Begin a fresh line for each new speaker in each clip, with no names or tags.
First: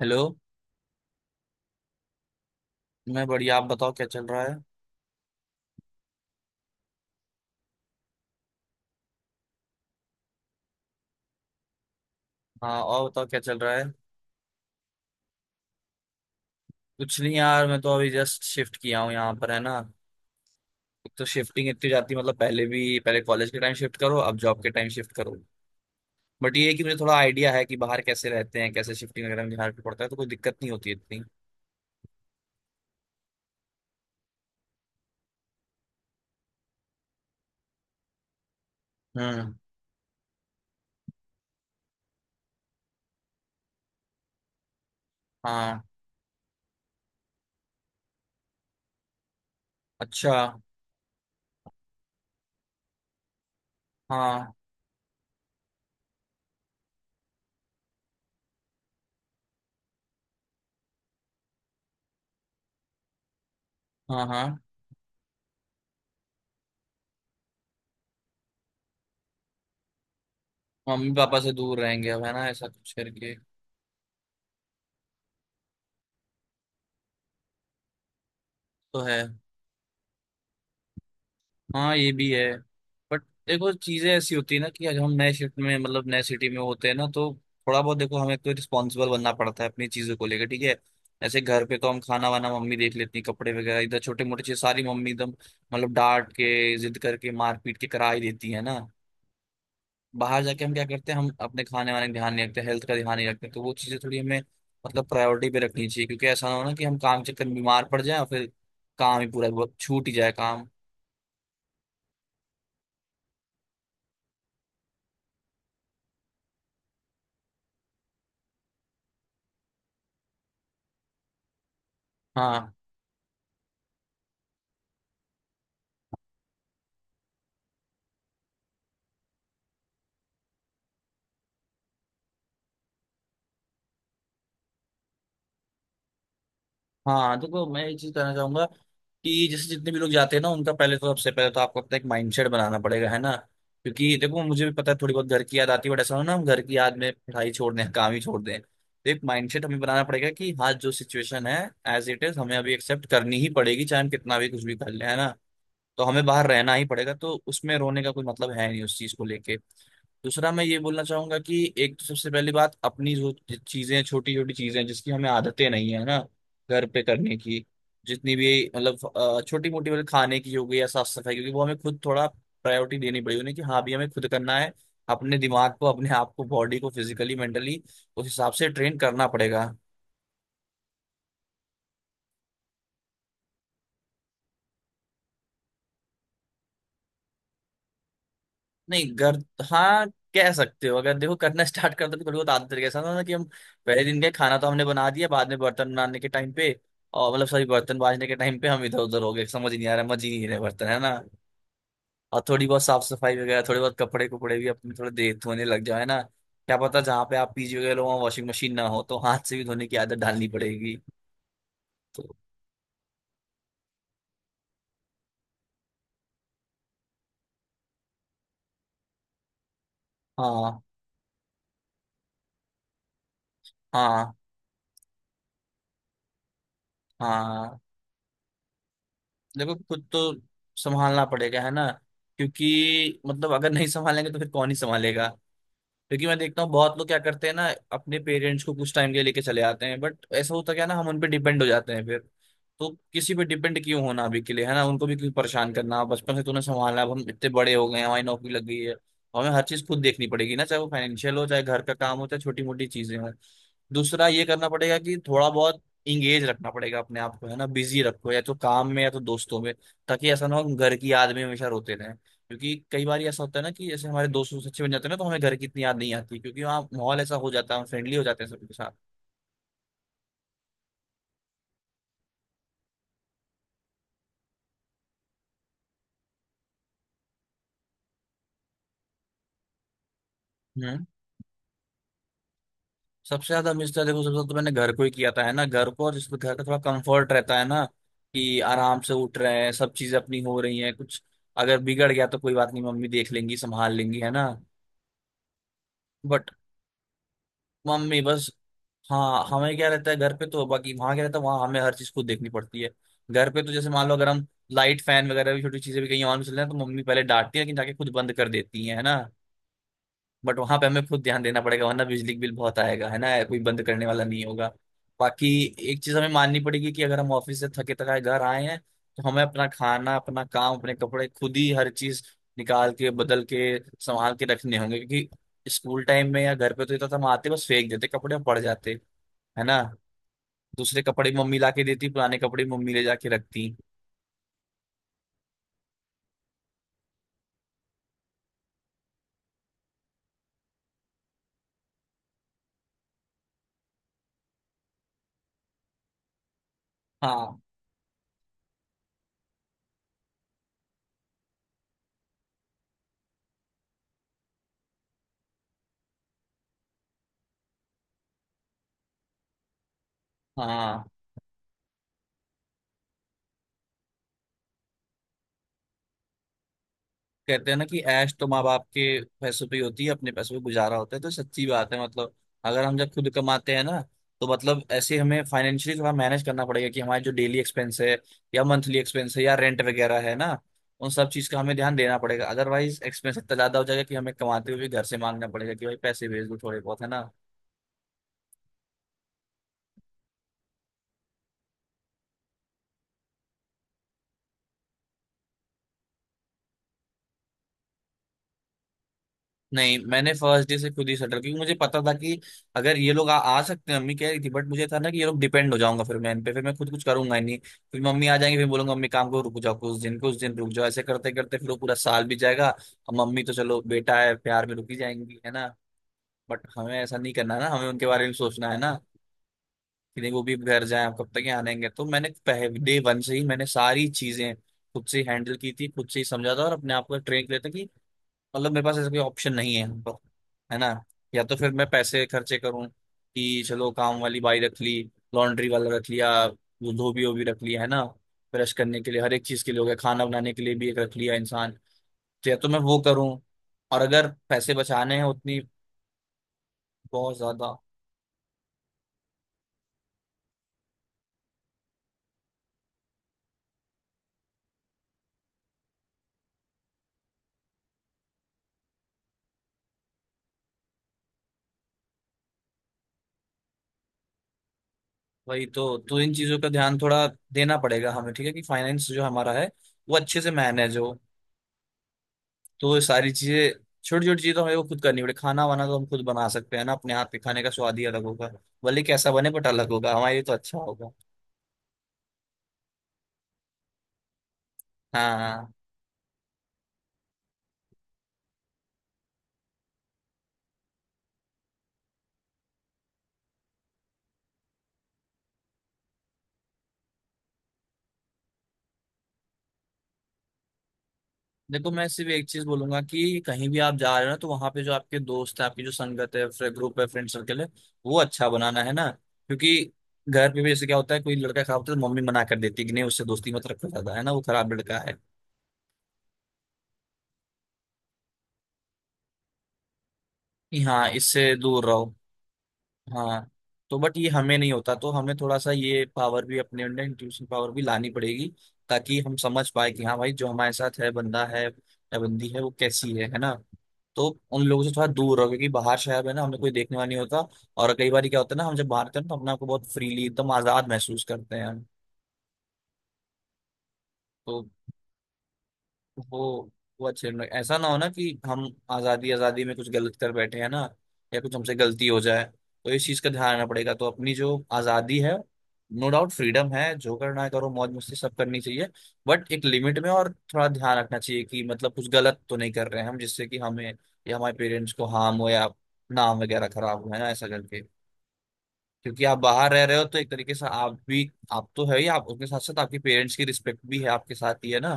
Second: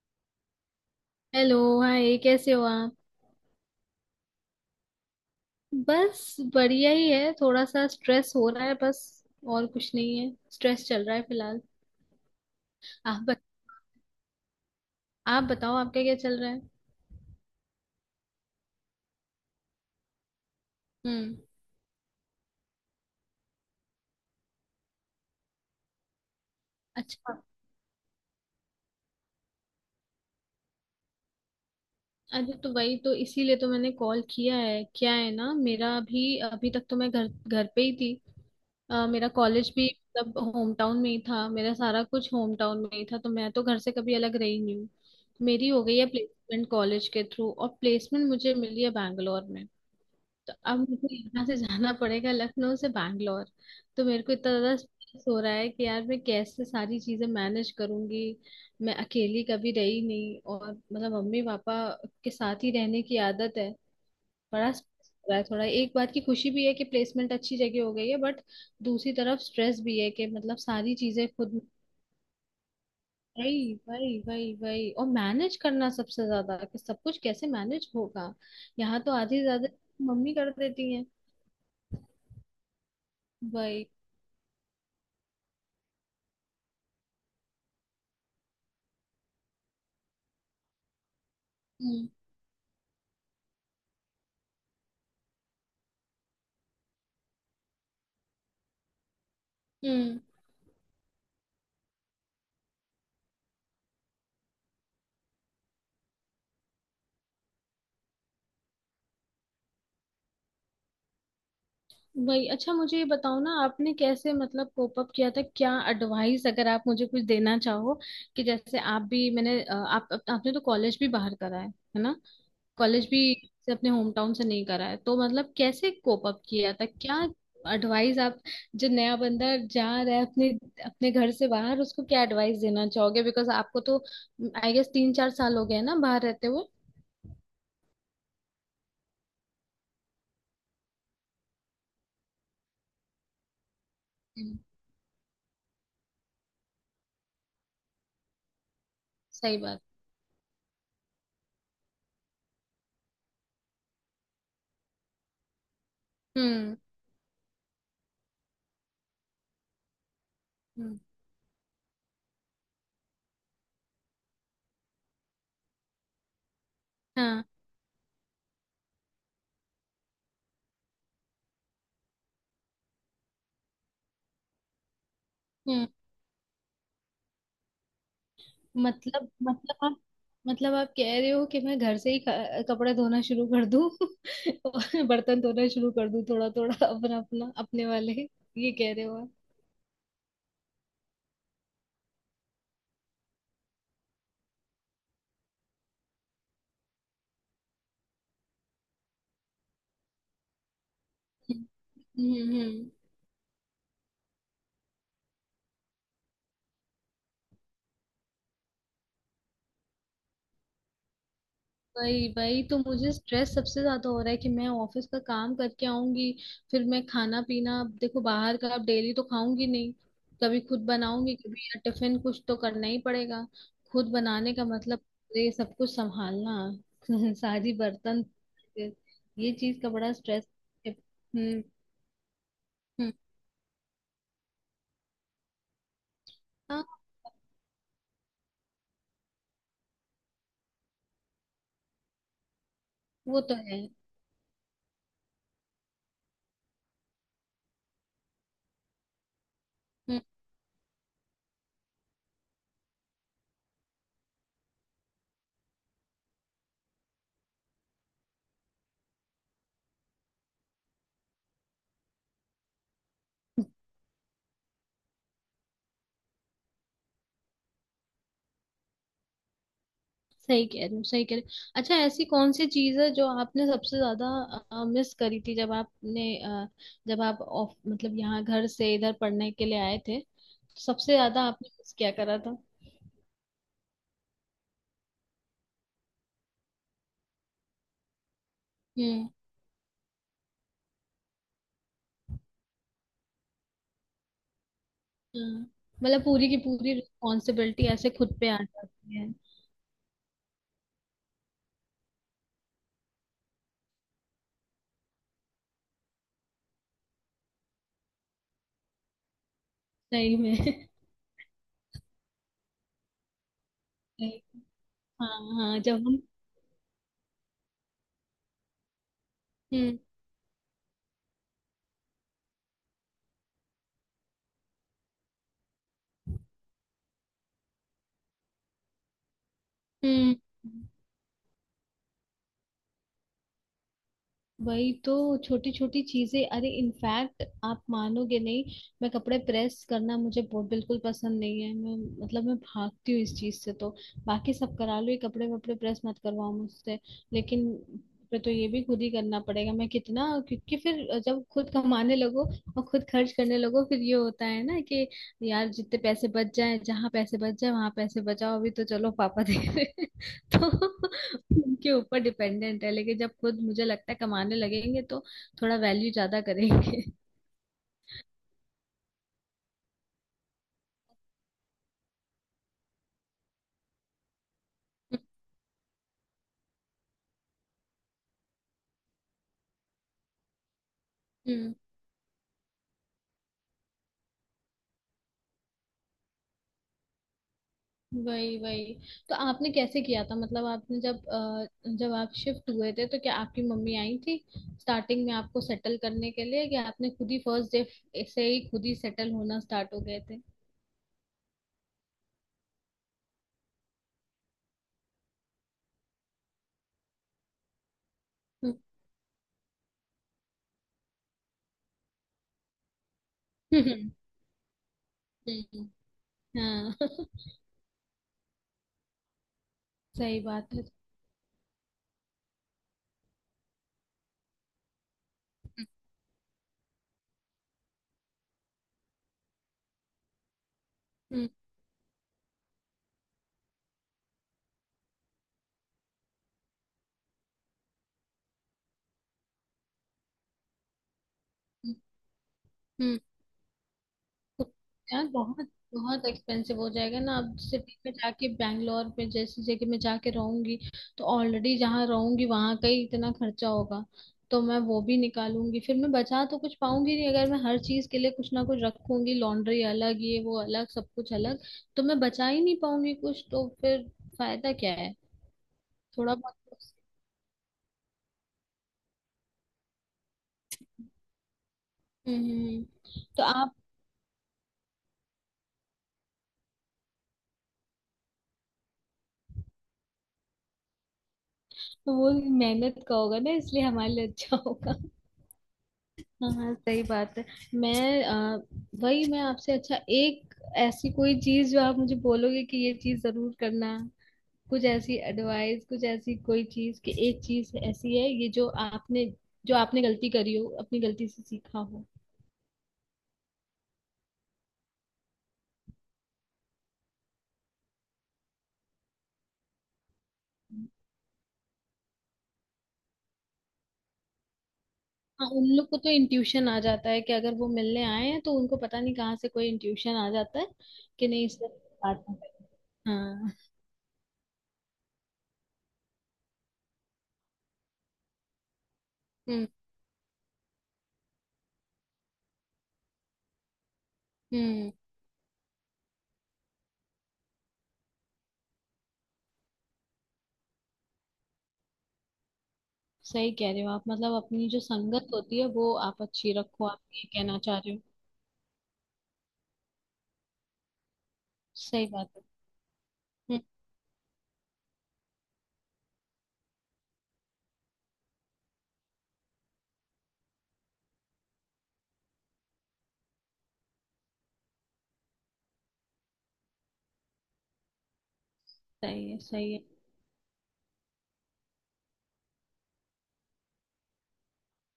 Hello.
Hello. Hi, कैसे हो आप?
मैं बढ़िया, आप बताओ क्या चल रहा है।
बस बढ़िया ही है, थोड़ा सा स्ट्रेस हो रहा है बस। और कुछ नहीं है, स्ट्रेस चल रहा है फिलहाल।
हाँ और
आप
बताओ क्या
बत,
चल रहा है।
आप बताओ, आपका क्या चल रहा है?
कुछ नहीं यार, मैं तो अभी जस्ट शिफ्ट किया हूँ यहाँ पर, है ना। एक तो
हम्म।
शिफ्टिंग इतनी जाती है, मतलब पहले भी, पहले कॉलेज के टाइम शिफ्ट करो, अब जॉब के टाइम शिफ्ट करो। बट ये है कि मुझे थोड़ा
अच्छा।
आइडिया है कि बाहर कैसे रहते हैं, कैसे शिफ्टिंग वगैरह में बिहार पे पड़ता है, तो कोई दिक्कत नहीं होती इतनी।
अरे तो वही तो, इसीलिए तो मैंने कॉल किया है। क्या है ना, मेरा अभी अभी तक तो मैं घर घर पे ही थी। मेरा
हम्म।
कॉलेज भी मतलब होम टाउन में ही था, मेरा सारा कुछ होम टाउन में ही था, तो मैं तो घर से कभी अलग रही नहीं हूँ। मेरी हो
हाँ।
गई है प्लेसमेंट कॉलेज के थ्रू, और प्लेसमेंट मुझे मिली है बैंगलोर में।
अच्छा।
तो अब मुझे यहाँ से जाना पड़ेगा, लखनऊ से बैंगलोर। तो मेरे को इतना
हाँ
ज्यादा स्ट्रेस हो रहा है कि यार मैं कैसे सारी चीजें मैनेज करूंगी। मैं अकेली कभी रही नहीं, और मतलब मम्मी पापा के साथ ही रहने की आदत है।
हाँ हाँ,
बड़ा स्ट्रेस हो रहा है थोड़ा। एक बात की खुशी भी है कि प्लेसमेंट अच्छी जगह हो गई है, बट दूसरी तरफ स्ट्रेस भी है कि मतलब सारी
मम्मी
चीजें
पापा से
खुद।
दूर रहेंगे अब है ना, ऐसा कुछ करके।
वही वही वही वही। और मैनेज करना सबसे ज्यादा, कि सब कुछ कैसे मैनेज होगा। यहाँ
तो
तो
है।
आधी से ज्यादा मम्मी कर देती है।
हाँ, ये भी है। बट देखो,
वही।
चीजें ऐसी होती है ना कि अगर हम नए शिफ्ट में, मतलब नए सिटी में होते हैं ना, तो थोड़ा बहुत देखो हमें तो रिस्पॉन्सिबल बनना पड़ता है अपनी चीजों को लेकर, ठीक है। ऐसे घर पे तो हम खाना वाना मम्मी देख लेती है, कपड़े वगैरह इधर छोटे मोटे चीज सारी मम्मी एकदम मतलब डांट के, जिद करके, मार पीट के करा ही देती है ना।
हम्म।
बाहर जाके हम क्या करते हैं, हम अपने खाने वाने का ध्यान नहीं रखते, हेल्थ का ध्यान नहीं रखते, तो वो चीजें थोड़ी हमें मतलब प्रायोरिटी पे रखनी चाहिए, क्योंकि ऐसा ना हो ना कि हम काम के चक्कर में बीमार पड़ जाए और फिर काम ही पूरा वो छूट ही जाए, काम।
वही। अच्छा मुझे ये बताओ ना, आपने कैसे मतलब कोप अप किया था? क्या एडवाइस अगर आप मुझे कुछ देना चाहो, कि जैसे आप भी, मैंने अ, आप- आपने तो कॉलेज भी बाहर करा है ना?
हाँ
कॉलेज भी से अपने होम टाउन से नहीं करा है, तो मतलब कैसे कोप अप किया था? क्या एडवाइस आप जो नया बंदा जा रहा है अपने अपने घर से बाहर, उसको क्या एडवाइस देना चाहोगे? बिकॉज आपको तो आई गेस तीन चार साल हो गए हैं ना बाहर रहते हुए।
हाँ, देखो मैं एक चीज कहना चाहूंगा कि जैसे जितने भी लोग जाते हैं ना, उनका पहले तो, सबसे पहले तो आपको अपना एक माइंडसेट बनाना पड़ेगा है ना। क्योंकि देखो
हम्म,
मुझे भी पता है, थोड़ी बहुत घर की याद आती है, बट ऐसा हो ना हम घर की याद में पढ़ाई छोड़ दें, काम ही छोड़ दें, तो एक
सही
माइंडसेट हमें
बात।
बनाना पड़ेगा कि हाँ, जो सिचुएशन है एज इट इज, हमें अभी एक्सेप्ट करनी ही पड़ेगी, चाहे हम कितना भी कुछ भी कर लें, है ना। तो हमें बाहर रहना
हम्म।
ही पड़ेगा, तो उसमें रोने का कोई मतलब है नहीं उस चीज को लेके। दूसरा मैं ये
हम्म।
बोलना चाहूंगा कि एक तो सबसे पहली बात, अपनी जो चीजें, छोटी छोटी चीजें जिसकी हमें आदतें नहीं है ना घर पे करने
हाँ।
की, जितनी भी मतलब छोटी मोटी, मतलब खाने की हो गई या साफ सफाई, क्योंकि वो हमें खुद थोड़ा प्रायोरिटी देनी पड़ी उन्हें, कि हाँ, भी हमें खुद करना है। अपने दिमाग को,
हम्म।
अपने आप को, बॉडी को फिजिकली मेंटली उस हिसाब से ट्रेन करना
मतलब
पड़ेगा।
मतलब आप आप कह रहे हो कि मैं घर से ही कपड़े धोना शुरू कर दूं और बर्तन धोना शुरू कर दूं, थोड़ा थोड़ा अपना अपना अपने वाले, ये कह रहे
नहीं
हो आप?
घर। हाँ, कह सकते हो, अगर देखो करना स्टार्ट कर दो तो थोड़ी बहुत आदत तरीके से, ना कि हम पहले दिन के खाना तो हमने बना दिया, बाद में बर्तन बनाने के टाइम पे, और मतलब सॉरी, बर्तन बाजने के टाइम पे हम इधर उधर हो गए, समझ ही नहीं आ रहा, मजे ही नहीं रहे बर्तन, है ना।
हम्म
और
हम्म
थोड़ी बहुत
हम्म।
साफ सफाई वगैरह, थोड़ी बहुत कपड़े कुपड़े भी अपने थोड़े देर धोने लग जाओ, है ना, क्या पता जहाँ पे आप पीजी वगैरह लो वहाँ वॉशिंग मशीन ना हो, तो हाथ से भी धोने की आदत डालनी पड़ेगी। तो
वही वही, तो मुझे स्ट्रेस सबसे ज्यादा हो रहा है कि मैं ऑफिस का काम करके आऊंगी, फिर मैं खाना पीना, अब देखो बाहर का अब डेली तो खाऊंगी नहीं, कभी
हाँ
खुद बनाऊंगी कभी या टिफिन, कुछ तो करना ही पड़ेगा। खुद
हाँ
बनाने का मतलब तो ये सब कुछ संभालना सारी
हाँ,
बर्तन, ये
देखो
चीज का
खुद
बड़ा
तो
स्ट्रेस है।
संभालना पड़ेगा है ना,
हम्म
क्योंकि मतलब अगर नहीं संभालेंगे तो फिर कौन ही संभालेगा। क्योंकि मैं देखता हूँ
हाँ।
बहुत लोग क्या करते हैं ना, अपने पेरेंट्स को कुछ टाइम के लिए लेके चले आते हैं, बट ऐसा होता क्या है ना, हम उन पे डिपेंड हो जाते हैं फिर। तो किसी
वो
पे
तो है।
डिपेंड क्यों होना अभी के लिए, है ना, उनको भी क्यों परेशान करना। बचपन से तूने संभाला, अब हम इतने बड़े हो गए हैं, हमारी नौकरी लग गई है, हमें हर चीज खुद
हम्म।
देखनी पड़ेगी ना, चाहे वो फाइनेंशियल हो, चाहे घर का काम हो, चाहे छोटी मोटी चीजें हों। दूसरा ये करना पड़ेगा कि थोड़ा बहुत इंगेज रखना पड़ेगा अपने आप को, है ना, बिजी रखो या तो काम में या तो दोस्तों में, ताकि ऐसा ना हो कि घर की याद में हमेशा रोते रहे। क्योंकि कई बार ऐसा होता है ना कि जैसे हमारे दोस्त दोस्त अच्छे बन जाते हैं ना, तो हमें घर की इतनी याद नहीं आती, क्योंकि वहाँ माहौल ऐसा हो जाता है, हम फ्रेंडली हो जाते हैं सबके साथ।
सही कह रहे हो, सही कह रहे हो। अच्छा ऐसी कौन सी चीज है जो आपने सबसे ज्यादा मिस करी थी जब जब आप ऑफ मतलब यहाँ घर से इधर पढ़ने के लिए आए थे, तो
हम्म,
सबसे ज्यादा आपने मिस क्या करा था?
सबसे ज्यादा मिस था, देखो सबसे ज्यादा तो मैंने घर को ही किया था है ना, घर को, और जिसमें घर का थोड़ा कंफर्ट रहता है ना, कि आराम से
हम्म।
उठ रहे हैं, सब चीजें अपनी हो रही हैं, कुछ अगर बिगड़ गया तो कोई बात नहीं, मम्मी देख लेंगी, संभाल लेंगी, है ना।
हाँ। मतलब पूरी
बट
की पूरी रिस्पॉन्सिबिलिटी ऐसे
मम्मी
खुद पे
बस।
आ जाती है।
हाँ हमें क्या रहता है घर पे, तो बाकी वहां क्या रहता है, वहां हमें हर चीज खुद देखनी पड़ती है। घर पे तो जैसे मान लो अगर हम लाइट फैन वगैरह भी, छोटी चीजें भी कहीं ऑन चल रहे हैं, तो मम्मी पहले डांटती है, लेकिन जाके खुद बंद कर देती है ना।
सही
बट वहां पे
में
हमें खुद ध्यान देना पड़ेगा, वरना बिजली बिल बहुत आएगा, है ना, कोई बंद करने वाला नहीं होगा।
हाँ
बाकी
हाँ
एक
जब
चीज
हम
हमें माननी पड़ेगी कि अगर हम ऑफिस से थके थकाए घर आए हैं, तो हमें अपना
हम्म।
खाना, अपना काम, अपने कपड़े खुद ही हर चीज निकाल के, बदल के, संभाल के रखने होंगे, क्योंकि स्कूल टाइम में या घर पे तो इतना तो हम आते बस फेंक देते कपड़े और पड़ जाते, है ना।
हम्म।
दूसरे कपड़े मम्मी ला के देती, पुराने कपड़े मम्मी ले जाके रखती।
वही तो, छोटी छोटी चीजें। अरे इनफैक्ट आप मानोगे नहीं, मैं कपड़े प्रेस करना, मुझे बहुत बिल्कुल पसंद नहीं है। मैं भागती हूँ इस चीज से। तो बाकी सब करा लो, ये कपड़े वपड़े प्रेस मत करवाओ मुझसे।
हाँ
लेकिन फिर तो ये भी खुद ही करना पड़ेगा। मैं कितना, क्योंकि फिर जब खुद कमाने लगो और खुद खर्च करने लगो, फिर ये होता है ना कि यार जितने पैसे बच जाए, जहाँ पैसे बच जाए वहां पैसे बचाओ, अभी तो चलो पापा दे रहे हैं।
हाँ,
तो उनके ऊपर डिपेंडेंट है, लेकिन जब खुद मुझे लगता है कमाने लगेंगे तो थोड़ा वैल्यू ज्यादा करेंगे।
कहते हैं ना कि ऐश तो माँ बाप के पैसों पे ही होती है, अपने पैसों पे गुजारा होता है, तो सच्ची बात है, मतलब अगर हम जब खुद कमाते हैं ना, तो मतलब ऐसे हमें फाइनेंशियली थोड़ा मैनेज करना पड़ेगा कि हमारे जो डेली एक्सपेंस है, या मंथली एक्सपेंस है, या रेंट वगैरह है ना, उन सब चीज का हमें
हम्म।
ध्यान देना पड़ेगा, अदरवाइज एक्सपेंस इतना ज्यादा हो जाएगा कि हमें कमाते हुए भी घर से मांगना पड़ेगा कि भाई पैसे भेज दो थोड़े बहुत, है ना।
वही वही, तो आपने कैसे किया था मतलब, जब आप शिफ्ट हुए थे तो क्या आपकी मम्मी आई थी स्टार्टिंग में आपको सेटल करने के लिए, कि आपने खुद ही फर्स्ट डे से ही खुद ही सेटल होना स्टार्ट
नहीं
हो गए
मैंने
थे?
फर्स्ट डे से खुद ही सेटल, क्योंकि मुझे पता था कि अगर ये लोग आ सकते हैं, मम्मी कह रही थी, बट मुझे था ना कि ये लोग, डिपेंड हो जाऊंगा फिर मैं इन पे, फिर मैं खुद कुछ करूंगा ही नहीं। फिर मम्मी आ जाएंगी, फिर बोलूंगा मम्मी काम को रुक जाओ कुछ दिन, कुछ दिन रुक जाओ, ऐसे करते करते फिर वो पूरा साल बीत जाएगा। और मम्मी तो चलो
हम्म
बेटा है, प्यार में रुकी जाएंगी, है ना।
हम्म,
बट
हम्म,
हमें ऐसा
हाँ
नहीं करना ना, हमें उनके बारे में सोचना है ना, कि नहीं
सही
वो भी
बात है।
घर जाए, अब कब तक यहाँ रहेंगे। तो मैंने पहले डे वन से ही मैंने सारी चीजें खुद से हैंडल की थी, खुद से ही समझा था और अपने आप को ट्रेन किया था। मतलब मेरे पास ऐसा कोई ऑप्शन नहीं है तो, है ना। या
हम्म।
तो फिर मैं पैसे खर्चे करूं कि चलो काम वाली बाई रख ली, लॉन्ड्री वाला रख लिया, वो धोबी वोबी रख लिया, है ना, ब्रश करने के लिए हर एक चीज के लिए हो गया, खाना बनाने के लिए भी एक रख लिया इंसान। तो या तो मैं वो
हम्म।
करूं, और अगर पैसे बचाने हैं
यार
उतनी
बहुत, बहुत एक्सपेंसिव हो जाएगा ना,
बहुत
अब
ज्यादा।
सिटी में जाके बैंगलोर में जैसी जगह में जाके रहूंगी, तो ऑलरेडी जहाँ रहूंगी वहां का ही इतना खर्चा होगा, तो मैं वो भी निकालूंगी, फिर मैं बचा तो कुछ पाऊंगी नहीं अगर मैं हर चीज के लिए कुछ ना कुछ रखूंगी, लॉन्ड्री अलग, ये वो अलग, सब कुछ अलग, तो मैं बचा ही नहीं पाऊंगी कुछ, तो फिर फायदा क्या है?
वही तो इन
थोड़ा बहुत।
चीजों का ध्यान थोड़ा देना पड़ेगा हमें, ठीक है, कि फाइनेंस जो हमारा है वो अच्छे से मैनेज हो।
हम्म हम्म,
तो वो
हम्म।
सारी
तो
चीजें,
आप,
छोटी छोटी चीजें तो हमें वो खुद करनी पड़े, खाना वाना तो हम खुद बना सकते हैं ना, अपने हाथ के खाने का स्वाद ही अलग होगा, भले कैसा बने, बट अलग होगा, हमारे लिए तो अच्छा होगा।
तो वो मेहनत का होगा ना, इसलिए हमारे लिए अच्छा होगा।
हाँ हाँ।
हाँ हाँ, सही बात है। मैं अ, वही, मैं आपसे अच्छा, एक ऐसी कोई चीज जो आप मुझे बोलोगे कि ये चीज जरूर करना, कुछ ऐसी एडवाइस, कुछ ऐसी कोई चीज कि एक चीज ऐसी है ये जो आपने, जो आपने गलती करी हो, अपनी गलती से सीखा
देखो
हो।
मैं सिर्फ एक चीज बोलूंगा कि कहीं भी आप जा रहे हो ना, तो वहां पे जो आपके दोस्त हैं, आपकी जो संगत है, ग्रुप है, फ्रेंड सर्कल है, वो अच्छा बनाना, है ना, क्योंकि घर पे भी जैसे क्या होता है, कोई लड़का खराब होता है तो मम्मी मना कर देती है कि नहीं उससे दोस्ती मत रखो ज्यादा, है ना, वो खराब लड़का है,
हाँ, उन लोग को तो इंट्यूशन आ जाता है कि अगर वो मिलने आए हैं तो उनको पता नहीं कहाँ से कोई इंट्यूशन आ जाता है
कि हाँ
कि नहीं,
इससे
इससे
दूर रहो।
बात नहीं करनी।
हाँ,
हाँ।
तो बट ये हमें नहीं होता, तो हमें थोड़ा सा ये पावर भी अपने अंदर, इंट्यूशन पावर भी लानी पड़ेगी, ताकि हम
हम्म।
समझ पाए कि हाँ भाई जो हमारे साथ है, बंदा है या बंदी है, वो कैसी है ना। तो उन लोगों से
हम्म।
थोड़ा दूर रहो, क्योंकि बाहर शहर है ना, हमें कोई देखने वाला नहीं होता। और कई बार क्या होता है ना, हम जब बाहर होते हैं ना, तो अपने आप को बहुत फ्रीली एकदम आजाद महसूस करते हैं हम।
सही कह रहे हो आप, मतलब अपनी
तो
जो संगत होती है वो आप
वो
अच्छी रखो, आप
वो
ये
अच्छे लोग,
कहना
ऐसा
चाह
ना
रहे
हो
हो।
ना कि हम आजादी आजादी में कुछ गलत कर बैठे, हैं ना, या कुछ हमसे गलती
सही
हो
बात है।
जाए। तो इस चीज का ध्यान
हम्म,
रखना पड़ेगा, तो अपनी जो आजादी है, नो डाउट फ्रीडम है, जो करना है करो, मौज मस्ती सब करनी चाहिए, बट एक लिमिट में, और थोड़ा ध्यान रखना चाहिए कि मतलब कुछ गलत तो नहीं कर रहे हैं हम, जिससे कि हमें या हमारे पेरेंट्स को हार्म हो, या नाम वगैरह खराब हो, है ना, ऐसा करके। क्योंकि
सही है
आप बाहर
सही है।
रह रहे हो, तो एक तरीके से आप भी, आप तो है ही आप, उसके साथ साथ आपके पेरेंट्स की रिस्पेक्ट भी है आपके साथ ही, है ना।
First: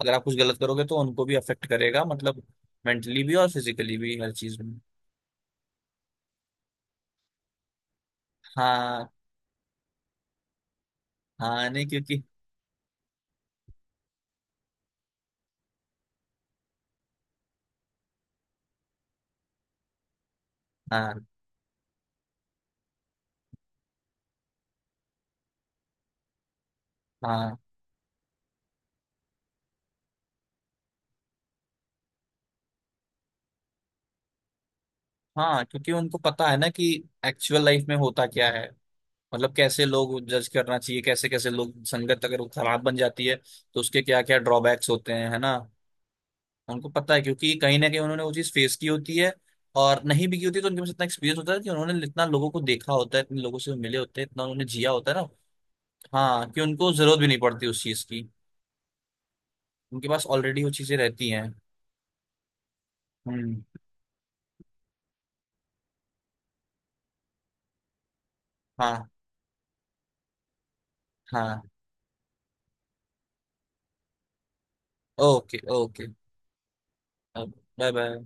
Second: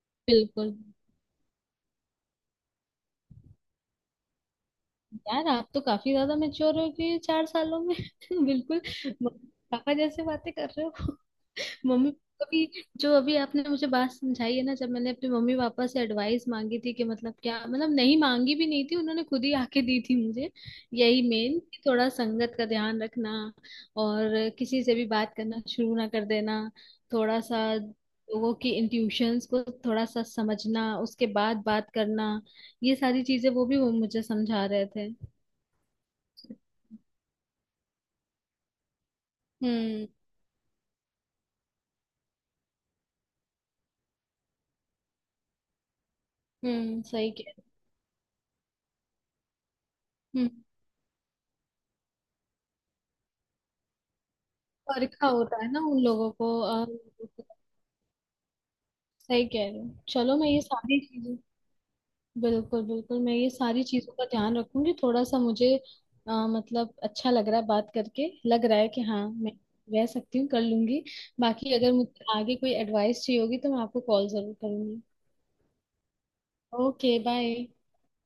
अगर आप कुछ गलत
बिल्कुल।
करोगे तो उनको भी अफेक्ट करेगा, मतलब मेंटली भी और फिजिकली भी, हर चीज में।
यार आप तो काफी ज्यादा मेच्योर हो गए चार सालों में बिल्कुल,
हाँ।
म- पापा जैसे बातें कर रहे हो।
हाँ नहीं,
मम्मी
क्योंकि
कभी, जो अभी आपने मुझे बात समझाई है ना, जब मैंने अपने मम्मी पापा से एडवाइस मांगी थी कि मतलब क्या, मतलब नहीं मांगी भी नहीं थी, उन्होंने खुद ही आके दी थी मुझे,
हाँ।
यही मेन कि थोड़ा संगत का ध्यान रखना और किसी से भी बात करना शुरू ना कर देना, थोड़ा
हाँ
सा लोगों की इंट्यूशंस को थोड़ा सा समझना उसके बाद बात करना, ये सारी चीजें वो भी, वो मुझे समझा रहे थे।
हाँ, क्योंकि उनको पता है ना कि एक्चुअल लाइफ में होता क्या है, मतलब कैसे
हम्म।
लोग जज करना चाहिए, कैसे कैसे लोग, संगत अगर वो खराब बन जाती है तो उसके क्या क्या ड्रॉबैक्स होते हैं, है ना। उनको
हम्म,
पता है,
सही
क्योंकि
कह
कहीं ना कहीं उन्होंने वो चीज फेस की होती है, और नहीं भी
रहे।
की होती, तो उनके पास इतना एक्सपीरियंस होता है कि उन्होंने इतना लोगों को देखा होता है, इतने लोगों से मिले होते हैं, इतना उन्होंने जिया होता है
परीक्षा
ना।
होता है ना उन लोगों
हाँ,
को।
कि उनको जरूरत भी नहीं पड़ती उस चीज की,
सही कह रहे हो,
उनके पास
चलो मैं ये
ऑलरेडी वो चीजें
सारी
रहती
चीजें।
हैं।
बिल्कुल बिल्कुल, मैं ये
हम्म।
सारी चीजों का ध्यान रखूंगी। थोड़ा सा मुझे मतलब अच्छा लग रहा है बात करके, लग रहा है कि
हाँ
हाँ मैं रह सकती हूँ, कर लूंगी।
हाँ।
बाकी अगर मुझे आगे कोई एडवाइस चाहिए होगी तो मैं आपको कॉल जरूर करूंगी।
Okay okay.
Okay bye.
Bye bye.